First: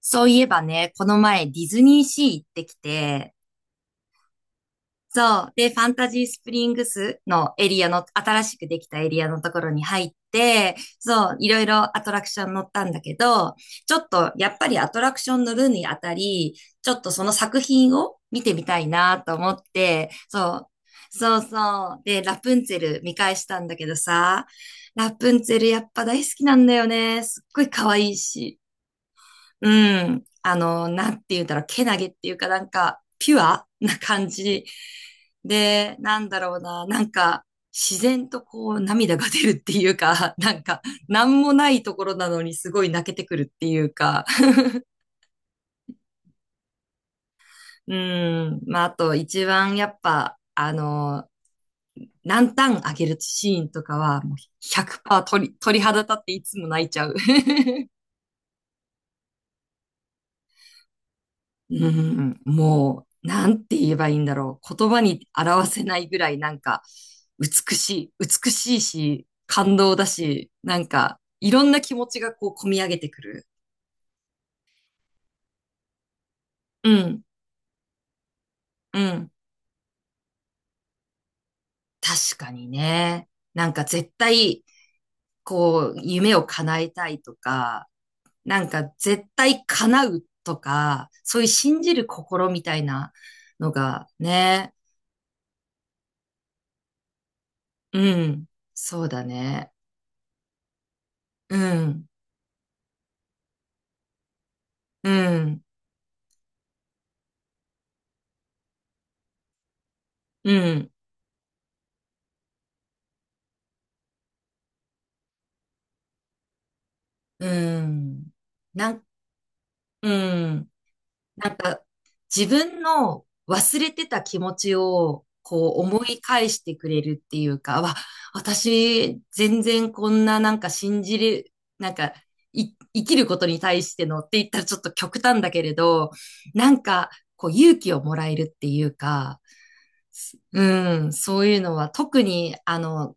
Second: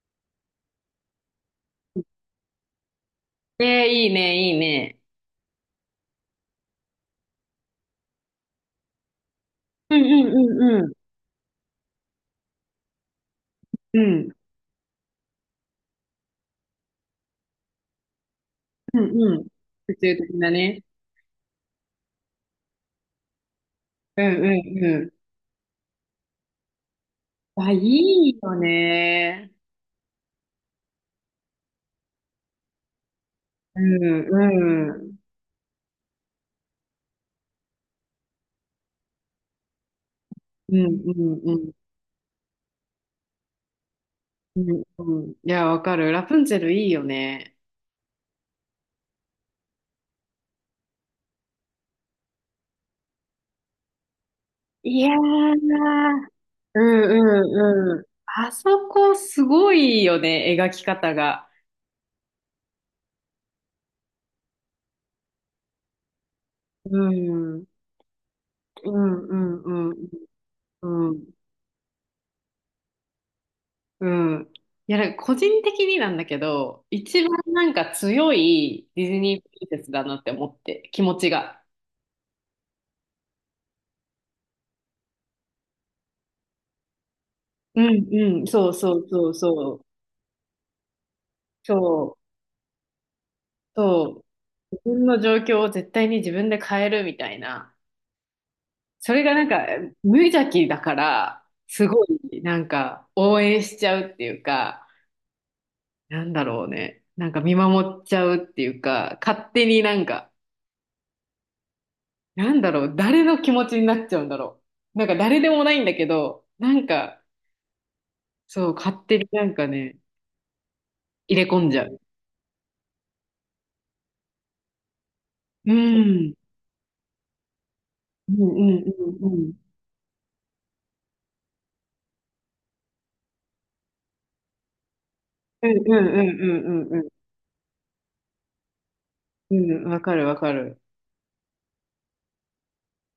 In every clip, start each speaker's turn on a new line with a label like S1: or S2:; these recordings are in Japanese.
S1: そういえばね、この前ディズニーシー行ってきて、
S2: ええ、いいね、いいね。
S1: そう。で、ファンタジースプリングスのエリアの、新しくできたエリアのところに
S2: うん
S1: 入っ
S2: うん
S1: て、
S2: うんうん。
S1: そう、いろいろアトラクション乗ったんだけど、ちょ
S2: う
S1: っと
S2: ん
S1: やっぱりアトラクション乗るにあたり、ちょっとその作品を見てみたい
S2: う
S1: な
S2: ん
S1: と
S2: うん。
S1: 思っ
S2: 普
S1: て、
S2: 通的な
S1: そう、
S2: ね。
S1: そうそう。で、ラプンツェル見返したんだけど
S2: うん
S1: さ、
S2: うん
S1: ラ
S2: う
S1: プンツェルやっぱ大好きなんだよね。すっご
S2: ん。
S1: い
S2: あ、い
S1: 可愛い
S2: いよ
S1: し。
S2: ね。
S1: うん。あの、なんて言うんだろう、けなげっていうか、なんか、ピュア
S2: う
S1: な感じ。
S2: んうん。
S1: で、なんだろうな、なんか、自然とこう、涙が出るっていうか、なん
S2: うん
S1: か、
S2: う
S1: なん
S2: ん
S1: も
S2: う
S1: な
S2: ん。
S1: いところなのにすごい泣けてくるっていうか、
S2: うんうん。いや、わかる。ラプンツェルいいよね。
S1: うん。まあ、あと、一番やっぱ、あの、ランタンあげるシーンとかは、もう
S2: いや
S1: 100%鳥、鳥
S2: ー。
S1: 肌立っていつも
S2: う
S1: 泣いち
S2: ん
S1: ゃう。
S2: うんうん。あそこすごいよね、描き方が。
S1: うん、もう、なんて言えばいいんだろう。言葉に表せないぐらい、なんか、
S2: う
S1: 美
S2: ん。
S1: しい、美しい
S2: う
S1: し、
S2: んう
S1: 感
S2: ん
S1: 動だし、なん
S2: うんう
S1: か、
S2: ん。
S1: いろんな気持ちがこう、込み上げてくる。
S2: うん。いや、なんか個人的になんだけど、
S1: うん、
S2: 一番なんか強い
S1: う
S2: ディズ
S1: ん。
S2: ニープリンセスだなって思って、気持ちが。
S1: 確かにね。なんか、絶対、こう、夢を叶えたいと
S2: う
S1: か、
S2: んうん、
S1: な
S2: そ
S1: ん
S2: う
S1: か、
S2: そう
S1: 絶
S2: そう
S1: 対
S2: そう。
S1: 叶うとか、そういう信じる
S2: そう、
S1: 心みたいなのが、
S2: そう。
S1: ね。
S2: 自分の状況を絶対に自分で変えるみたいな。
S1: うん、そう
S2: そ
S1: だ
S2: れがなんか
S1: ね。
S2: 無邪気だから、
S1: う
S2: すご
S1: ん、
S2: いなんか応援しちゃうっていうか、
S1: うん、
S2: なんだろうね。なんか見守っちゃうっていうか、勝手になんか
S1: うん。
S2: なんだろう、誰の気持ちになっちゃうんだろう。なんか誰でもないんだけど、なんか、
S1: うん。
S2: そう、
S1: な
S2: 勝
S1: ん、
S2: 手になんかね、
S1: うん。
S2: 入れ
S1: なん
S2: 込んじ
S1: か、
S2: ゃう。
S1: 自分の忘れてた気持ちを、こ
S2: う
S1: う思い
S2: ん。
S1: 返してくれるっていうか、
S2: うんうん
S1: 私、
S2: うんう
S1: 全
S2: ん。
S1: 然こんななんか信じる、なんか、生きることに対してのって言ったらちょっと極端だけ
S2: うん
S1: れ
S2: うん
S1: ど、
S2: う
S1: なん
S2: んうん
S1: か、
S2: う
S1: こう勇気をもらえるっていうか、
S2: ん。うん、わかるわか
S1: う
S2: る。
S1: ん、そういうのは特にあの、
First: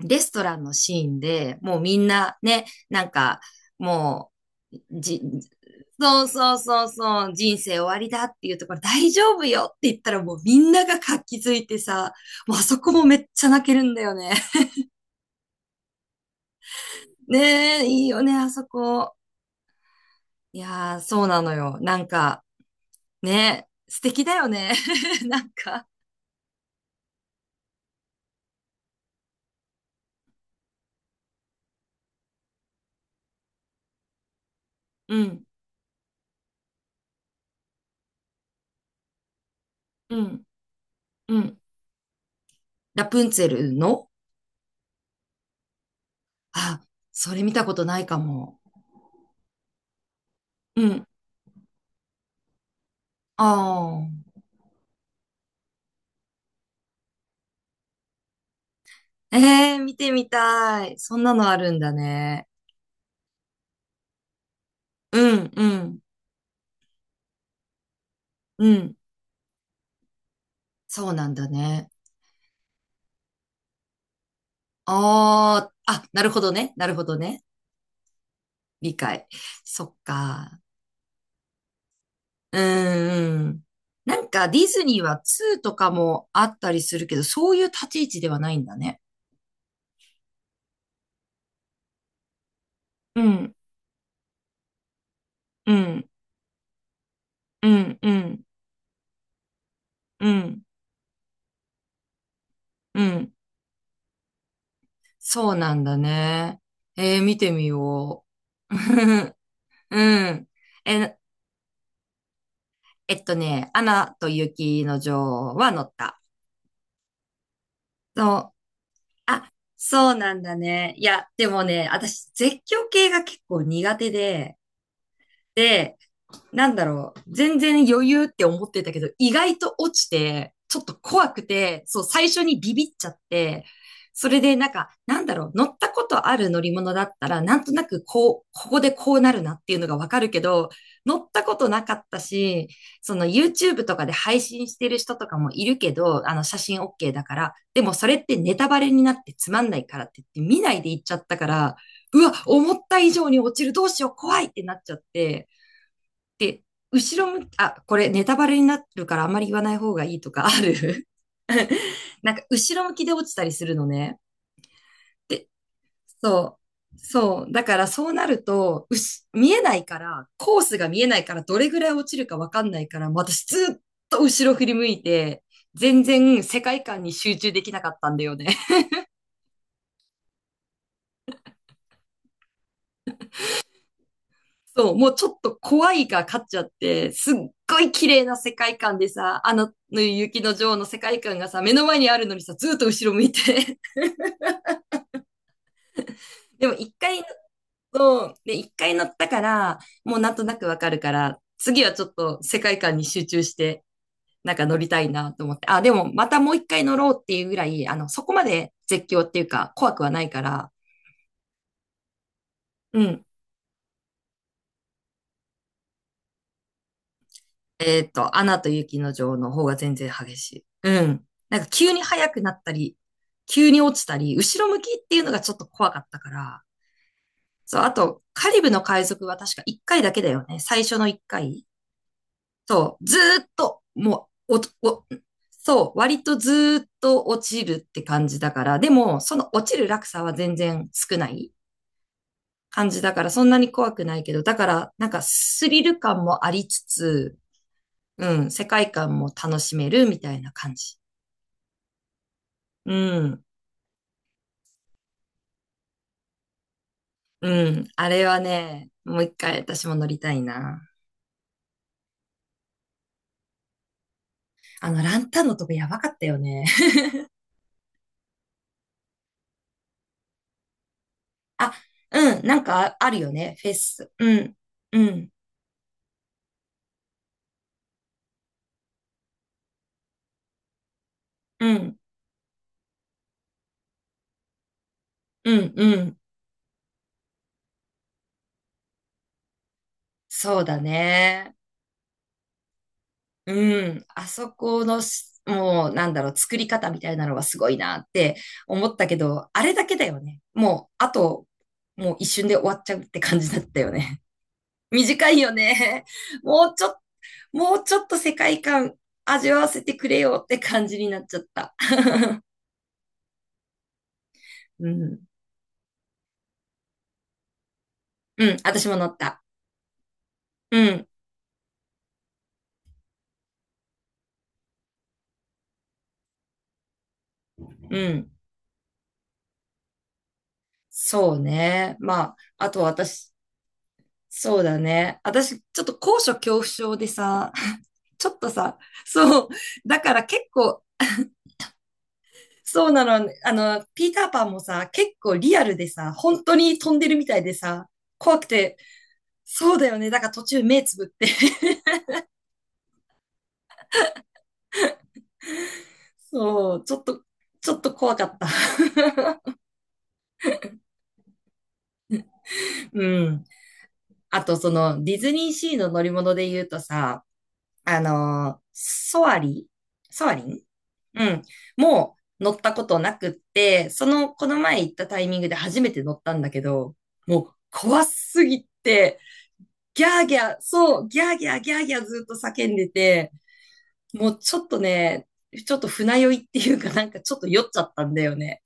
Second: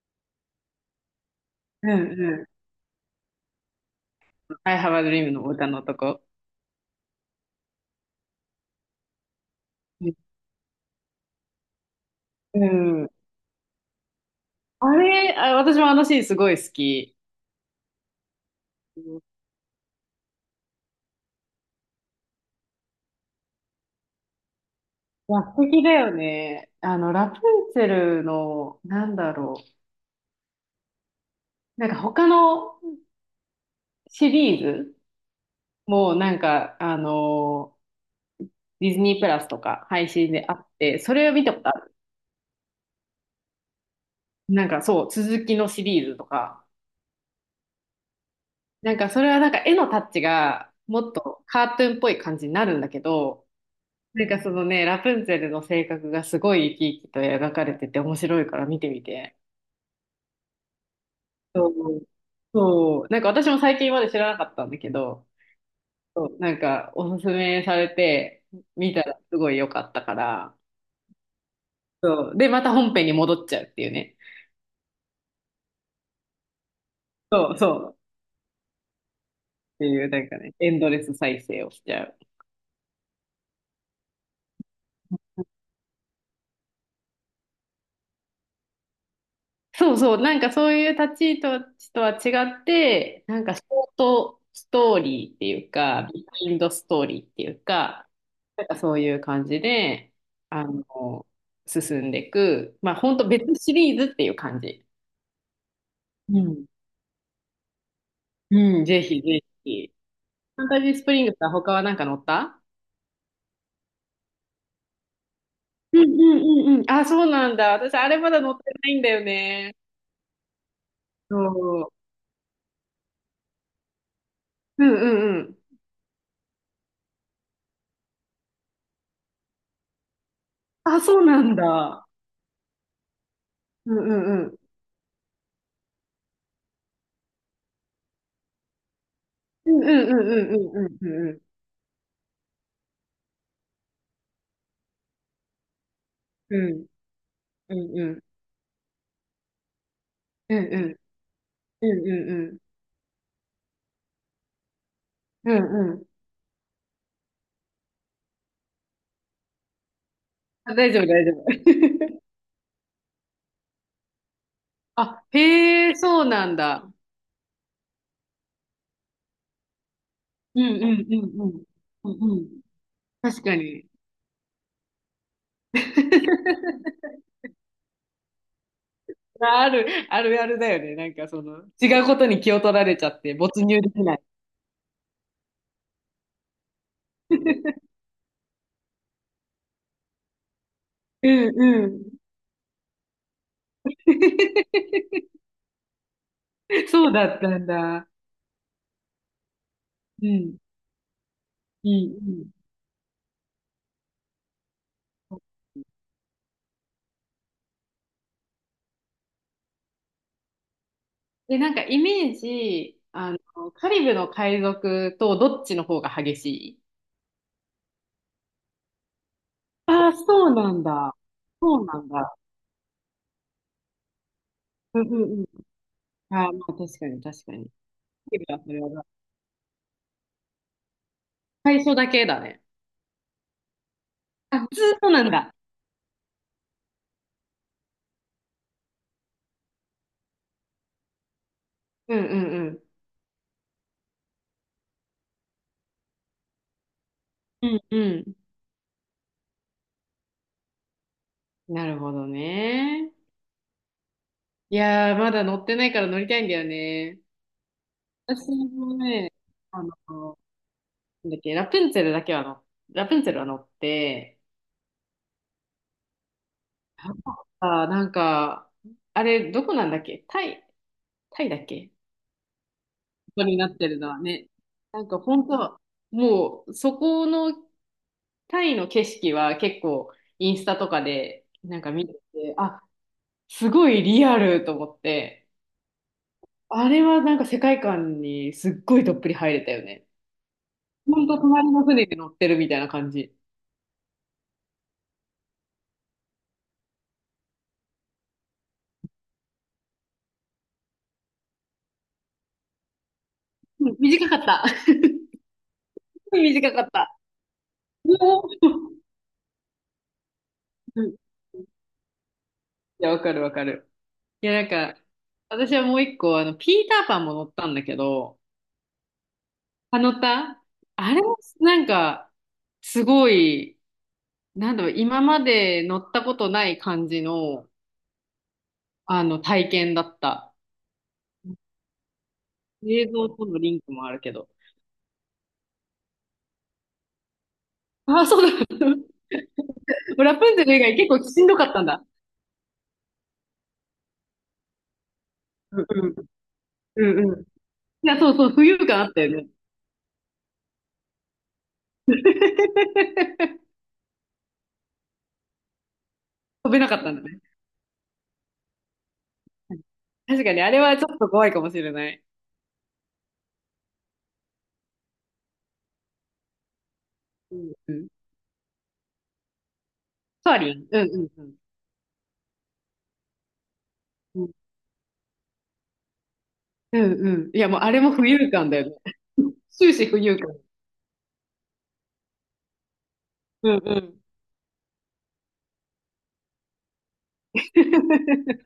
S1: レストランのシーンで、もう
S2: うん
S1: みんな
S2: うん。
S1: ね、なんか、も
S2: I
S1: う、
S2: have a
S1: じ、
S2: dream の歌のとこ。
S1: そうそうそうそう、人生終わりだっていうところ、大丈夫よって言った
S2: う
S1: らもうみんなが活気づいてさ、もう
S2: ん。
S1: あ
S2: う
S1: そこも
S2: ん
S1: めっちゃ泣けるんだよね。
S2: あれ、あ、私もあのシーンすごい好き。
S1: ねえ、いいよね、あそ
S2: う
S1: こ。
S2: ん
S1: いやー、そうなのよ。なんか、ね、素敵だよね。
S2: い
S1: な
S2: や、
S1: ん
S2: 素敵
S1: か、
S2: だよね。あの、ラプンツェルの、なんだろう。なんか他のシリーズ
S1: うん、
S2: もなんか、あのディズニープラスとか配
S1: う
S2: 信
S1: ん、
S2: であって、それを
S1: う
S2: 見た
S1: ん。
S2: ことある。
S1: ラプンツェルの
S2: なんかそう、続きのシリーズとか。
S1: あ、それ見たことないかも。
S2: なんかそれはなんか絵のタッチが
S1: うん。
S2: もっとカートゥーンっぽい感じになるんだけ
S1: あ
S2: ど、なん
S1: あ。
S2: かそのね、ラプンツェルの性格がすごい生き生きと描かれてて面白いから見てみて。
S1: ええー見てみたい。そんなのあ
S2: そ
S1: るんだ
S2: う。
S1: ね。
S2: そう。なんか私も最近まで知らなかったんだけど、
S1: うん、うん、
S2: そう、なんかおすすめされて
S1: う
S2: 見
S1: ん。
S2: たらすごい良かったから、
S1: そうなんだね。
S2: そう。で、また本編に戻っちゃうっていうね。
S1: なるほどね。なるほどね。
S2: そうそう。
S1: 理解。
S2: っ
S1: そ
S2: て
S1: っ
S2: いう、なんかね、
S1: か。
S2: エンドレス再生をしちゃう。
S1: うん、うん。なんかディズニーは2とかもあったりするけど、そういう立ち位置ではないんだね。
S2: そうそう、なんかそういう立ち位置とは違っ
S1: う
S2: て、なん
S1: ん、
S2: かショートストーリーっていう
S1: うん、
S2: か、ビハインドストーリーっていう
S1: うん、
S2: か、
S1: うん、
S2: なんかそういう感じで、
S1: うん、
S2: あの、進んでいく、まあ
S1: う
S2: 本当
S1: ん。
S2: 別シリーズっていう感じ。
S1: そうなんだ
S2: う
S1: ね。
S2: ん。
S1: ええ見てみよう。
S2: うん、ぜひ ぜひ。
S1: うん。
S2: ファンタジースプ
S1: え、
S2: リングスは他はなんか乗った
S1: えっとね、アナと雪の女王は乗っ
S2: う
S1: た。
S2: んうんうんうん。あ、そうなんだ。私、あれま
S1: そ
S2: だ乗
S1: う。
S2: ってないんだよ
S1: あ、
S2: ね。
S1: そうなんだね。いや、
S2: そ
S1: でもね、
S2: う。
S1: 私、絶叫系が結構苦手で、
S2: うんうんうん。
S1: で、なんだろう、全然余裕って思ってたけど、意外と落ちて、ちょっと
S2: あ、そう
S1: 怖
S2: な
S1: く
S2: ん
S1: て、そう、
S2: だ。
S1: 最初にビビっちゃって、
S2: うんう
S1: それ
S2: んう
S1: で
S2: ん。
S1: なんか、なんだろう、乗ったことある乗り物だったら、なんとなくこう、ここでこうなるなっ
S2: う
S1: ていう
S2: ん
S1: の
S2: う
S1: がわ
S2: ん
S1: か
S2: う
S1: るけ
S2: ん
S1: ど、
S2: うんう
S1: 乗っ
S2: んうん
S1: たことなかったし、その YouTube とかで配信してる人とかもいるけど、あの
S2: う
S1: 写真
S2: ん
S1: OK だから、
S2: う
S1: でも
S2: んう
S1: そ
S2: んう
S1: れ
S2: ん
S1: ってネタバレになってつまんないからって言って
S2: うん
S1: 見
S2: う
S1: ないで
S2: ん
S1: 行っちゃったから、
S2: う
S1: う
S2: ん
S1: わ、
S2: うん
S1: 思った以上に落ちる、どうしよう、怖いってなっちゃって、
S2: うんうん
S1: で、後ろ向き、あ、これネタバレになるからあんまり言わない方がいいとかあ
S2: あ大丈夫
S1: る？
S2: 大丈 夫
S1: なんか後ろ向きで落ちたりするのね。
S2: あ
S1: で、
S2: へえそうなん
S1: そ
S2: だ
S1: う。そう。だからそうなると、見えないから、コ
S2: う
S1: ー
S2: ん
S1: ス
S2: う
S1: が見え
S2: ん
S1: な
S2: う
S1: いから、
S2: んう
S1: ど
S2: ん
S1: れぐらい落
S2: う
S1: ちる
S2: んう
S1: か
S2: ん
S1: わかんないから、
S2: 確
S1: 私
S2: か
S1: ずっ
S2: に
S1: と後ろ振り向いて、全然世界観に集中できなかったんだよね。
S2: あるあるあるだよねなんかその違うことに気を取られちゃって没入できない
S1: そう、もうちょっと怖いが勝っちゃって、すっ ごい綺麗な世界観でさ、あの雪の女王の世界
S2: う
S1: 観がさ、
S2: ん
S1: 目の
S2: う
S1: 前
S2: ん
S1: にあるのにさ、ずっと後ろ向いて。でも一
S2: そう
S1: 回乗
S2: だ
S1: る
S2: ったんだ
S1: と、で、一回乗ったから、もう
S2: う
S1: なんとな
S2: ん
S1: くわかるから、次
S2: うん
S1: はちょっ
S2: う
S1: と世
S2: ん
S1: 界観に集中して、なんか乗りたいなと思って。あ、でもまたもう一回乗ろうっていうぐらい、あの、そこまで絶叫っていうか怖くはないから、
S2: で、なんかイメージ、
S1: うん、
S2: あの、カリブの海賊とどっちの方が激しい
S1: えっと、アナと雪の女王の方が全
S2: あ
S1: 然
S2: あ、
S1: 激
S2: そ
S1: し
S2: う
S1: い。
S2: なん
S1: う
S2: だ。
S1: ん。なんか
S2: そう
S1: 急
S2: な
S1: に
S2: ん
S1: 速
S2: だ。
S1: くなったり、急に落ちたり、後ろ向き
S2: う
S1: っ
S2: ん
S1: ていう
S2: う
S1: のが
S2: んうん。
S1: ちょっと怖かったか
S2: ああ、ま
S1: ら。
S2: あ確かに確かに。カ
S1: そう、あと、
S2: リ
S1: カ
S2: ブ
S1: リ
S2: は
S1: ブ
S2: それ
S1: の海
S2: は
S1: 賊は確か1回だけだよね。最初の1回。
S2: 最初だけだね。
S1: そう、ずーっと、もう、
S2: あ、ずーっとなんだ。
S1: そう、割とずーっと落ちるって感じだから、でも、その落ちる落差は全然少ない
S2: うんうん
S1: 感じだから、そんなに怖くないけど、だから、なんかスリル感もありつつ、
S2: うん。うん
S1: う
S2: う
S1: ん、世界観も楽しめるみたいな感じ。
S2: ん。なるほど
S1: う
S2: ね。
S1: ん、
S2: いやー、まだ乗ってないから乗りたいんだよね。
S1: うん。あれは
S2: 私
S1: ね、
S2: も
S1: もう
S2: ね、
S1: 一回
S2: あ
S1: 私
S2: の、
S1: も乗りたいな。
S2: なんだっけ、ラプンツェルだけは乗、ラプンツェルは乗って、
S1: あの、ランタンのとこやばかったよね。
S2: あ、なんか、あれ、どこなんだっけタイ、タイだ っ
S1: あ、
S2: け
S1: うん、なんかああるよ
S2: こと
S1: ね、
S2: にな
S1: フ
S2: っ
S1: ェ
S2: てるの
S1: ス。
S2: は
S1: う
S2: ね。
S1: ん、
S2: な
S1: う
S2: んか
S1: ん、
S2: 本当、もうそこのタイの景色は結構インスタとかで
S1: う
S2: なんか
S1: ん、
S2: 見てて、あ、すごいリアルと思って、
S1: うん、うん。
S2: あれはなんか世界観にすっごいどっぷり入れたよね。
S1: そうだ
S2: ほんと
S1: ね。
S2: 隣の船に乗ってるみたいな感じ。
S1: うん、あそこのし、もう、なんだろう、作り方みたいなのがすごいなって思ったけど、あれだけだよね。もう、あと、もう一瞬で終わっちゃうって感じだったよ
S2: うん
S1: ね。
S2: 短かった。
S1: 短いよね。も
S2: 短
S1: う
S2: か
S1: ち
S2: っ
S1: ょっ
S2: た。
S1: もうちょ っ
S2: う
S1: と世界
S2: お
S1: 観味わわせてくれよって感じ
S2: う
S1: に
S2: ん
S1: なっ
S2: い
S1: ちゃった。
S2: や、わかるわかる。いや、なん
S1: う
S2: か、
S1: ん。
S2: 私はもう一個、あの、ピーターパンも乗ったんだけど、
S1: うん、私も乗った。
S2: あのた
S1: うん、
S2: あれ、なんか、すごい、なんだろう、今まで乗ったことない感じの、
S1: うん。
S2: あの、体験だった。
S1: そうね。まあ、あと
S2: 映像
S1: 私、
S2: とのリンクもあるけど。
S1: そうだね。私、ちょっと高所恐怖症でさ、ち
S2: あ、
S1: ょ
S2: そ
S1: っと
S2: う
S1: さ、
S2: だ。
S1: そう、だか ら
S2: ラ
S1: 結
S2: プンツェル以
S1: 構、
S2: 外結構しんどかったんだ。
S1: そうなの、あの、ピーターパンもさ、結構リアル
S2: うん
S1: で
S2: う
S1: さ、
S2: ん。
S1: 本当に飛んで
S2: う
S1: るみ
S2: ん
S1: た
S2: うん。
S1: い
S2: い
S1: でさ、
S2: や、そう
S1: 怖く
S2: そう、浮
S1: て、
S2: 遊感あったよね。
S1: そうだよね。だから途中目つぶって、
S2: 飛
S1: そ
S2: べ
S1: う、
S2: な
S1: ち
S2: か
S1: ょ
S2: っ
S1: っ
S2: たん
S1: と、
S2: だね。
S1: ちょっと怖かった。
S2: 確かに、あれはちょっと怖いかもしれない。
S1: うん。あと、その、ディズニーシーの乗り物で言うとさ、
S2: うんう
S1: あ
S2: ん。
S1: のーソアリソアリ
S2: ソア
S1: ン、
S2: リン。うんう
S1: う
S2: ん
S1: ん。
S2: うん。
S1: もう乗ったことなくって、その、
S2: う
S1: こ
S2: ん
S1: の前行ったタイミングで初めて乗ったんだけど、
S2: うんう
S1: も
S2: ん。
S1: う
S2: いや、もうあれ
S1: 怖
S2: も浮
S1: す
S2: 遊
S1: ぎ
S2: 感だよね。
S1: て、
S2: 終
S1: ギ
S2: 始浮
S1: ャーギ
S2: 遊
S1: ャー、
S2: 感。
S1: そう、ギャーギャー、ギャーギャーずっと叫んでて、
S2: うんうん。
S1: もうちょっとね、ちょっと船酔いっていうかなんかちょっと酔っちゃったんだよ
S2: い
S1: ね。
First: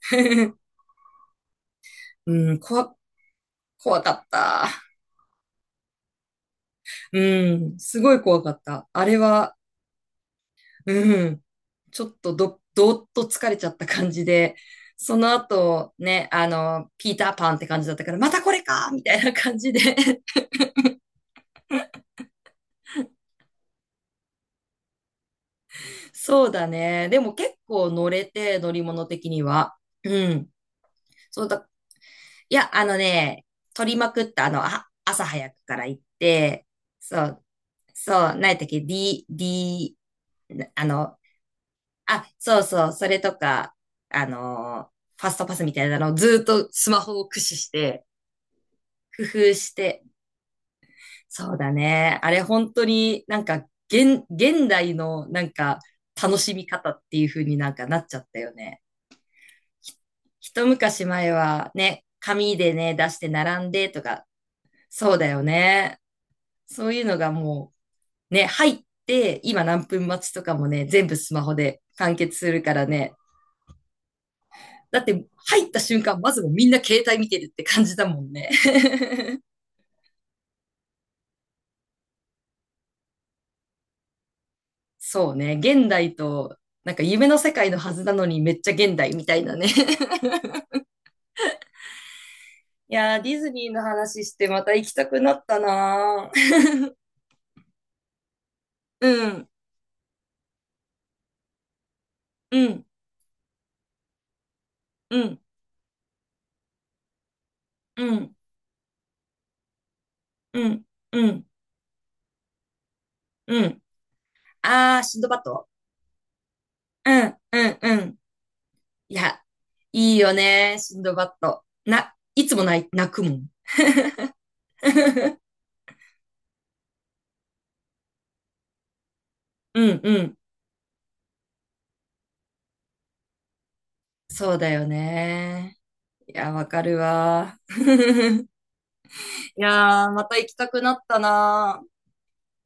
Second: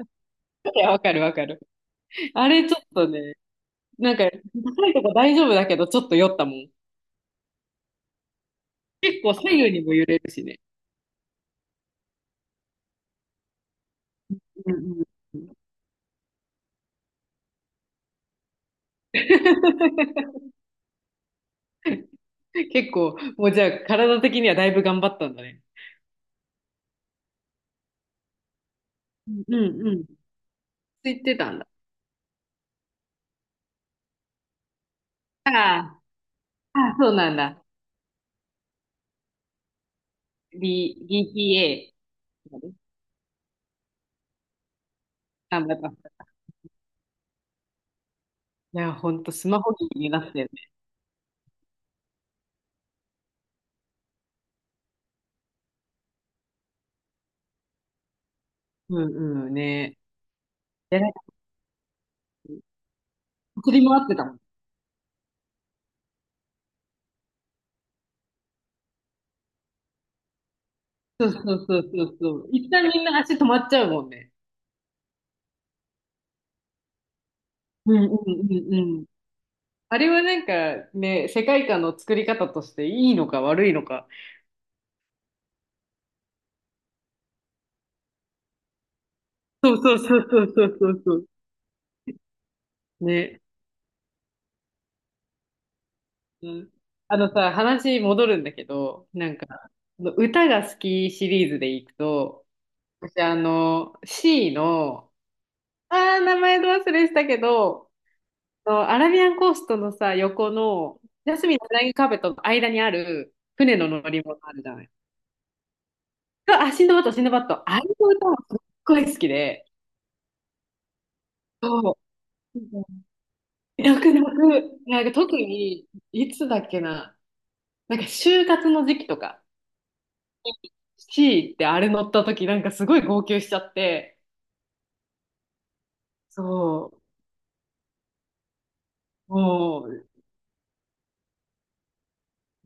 S2: や、わかるわかる。あ
S1: うん、
S2: れちょっとね、
S1: 怖か
S2: なんか、
S1: った。
S2: 高いとこ大丈夫だけど、ちょっと酔ったもん。
S1: うん、すごい怖かった。あれ
S2: 結構
S1: は、
S2: 左右にも揺れるしね。
S1: うん。ちょっとど、どーっと疲れちゃった感じで、
S2: うん
S1: その
S2: うん。
S1: 後ね、あの、ピーターパンって感じだったから、またこれかみたいな感じで。
S2: 結構、もうじゃあ、体的にはだいぶ頑張ったんだね。
S1: そうだね。でも結構乗れて、乗り物的に
S2: う
S1: は。
S2: んうん
S1: うん。
S2: ついて
S1: そう
S2: たんだ。
S1: だ。いや、あのね、取りまくった、あの、あ、朝早
S2: あ
S1: くから行って、
S2: あ、ああそう
S1: そ
S2: なん
S1: う、
S2: だ。
S1: そう、何やったっけ ?D、D、
S2: B、
S1: なあの、
S2: BPA。
S1: あ、そうそう、それとか、あの、ファストパス
S2: 頑
S1: み
S2: 張っ
S1: た
S2: た。
S1: いなのを
S2: い
S1: ずーっとスマホを駆使して、
S2: や、ほん
S1: 工
S2: と、ス
S1: 夫
S2: マ
S1: し
S2: ホ機
S1: て。
S2: になったよね。
S1: そうだね。あれ本当になんか現代のなんか楽しみ方っていう風になんかなっちゃったよね。
S2: うんうん
S1: ひ
S2: ね。
S1: 一
S2: で、
S1: 昔
S2: なんか、
S1: 前はね、紙でね、出して並ん
S2: 振り
S1: で
S2: 回
S1: と
S2: ってた
S1: か、
S2: もん。
S1: そうだよね。そういうのがもうね、入って今何分待ちとかもね、全部
S2: そう
S1: ス
S2: そ
S1: マホ
S2: うそ
S1: で
S2: うそ
S1: 完
S2: うそ
S1: 結
S2: う。
S1: する
S2: 一
S1: か
S2: 旦
S1: ら
S2: みん
S1: ね。
S2: な足止まっちゃうもんね。
S1: だって入った瞬間、まずもうみんな携帯見てるって感
S2: う
S1: じ
S2: ん
S1: だ
S2: うん
S1: もんね。
S2: うんうん。あれはなんかね、世界観の作り方としていいのか悪いのか。
S1: そうね。現代と、なんか夢の世界のはずなのにめっちゃ現代みたいなね。
S2: そうそうそうそう そうそうそう。
S1: いやー、ディ
S2: ね。
S1: ズニーの話してまた行きたくなったな
S2: うん。
S1: ー。
S2: あのさ、話戻るんだけ
S1: う
S2: ど、なんか、
S1: ん、
S2: 歌が好きシリーズでいくと、
S1: うん、
S2: 私あの、C の、
S1: うん、
S2: あー、名前ど忘れしたけど、
S1: うん、
S2: あのアラビアンコーストのさ、横
S1: うん、
S2: の、
S1: う
S2: ジャ
S1: ん、
S2: スミンのフライングカーペットの間にある
S1: う
S2: 船
S1: ん。
S2: の乗り物あるじゃない。
S1: あー、シンドバッド、
S2: あ、シンドバッ
S1: う
S2: ド、シンド
S1: ん、
S2: バッド。
S1: うん、
S2: あれ
S1: う
S2: の
S1: ん。
S2: 歌もすっごい
S1: い
S2: 好き
S1: や、
S2: で、
S1: いいよねー、シンドバッド。
S2: そう。
S1: いつも泣くもん。
S2: 泣く泣く。なんか特 に、いつだっけな。なんか就活の時期とか、
S1: うん、うん。
S2: C ってあれ乗った時なんかすごい号泣しちゃって、
S1: そうだよねー。いや、わか
S2: そ
S1: るわー。い
S2: う。もう、
S1: やー、また行きたくなったなー。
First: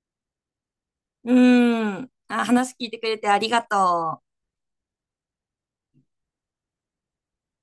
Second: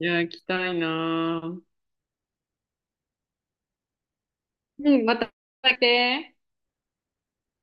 S2: いや、行きたい
S1: う
S2: なぁ。
S1: ん。あ、話聞いてくれてありがとう。
S2: うん、また来て。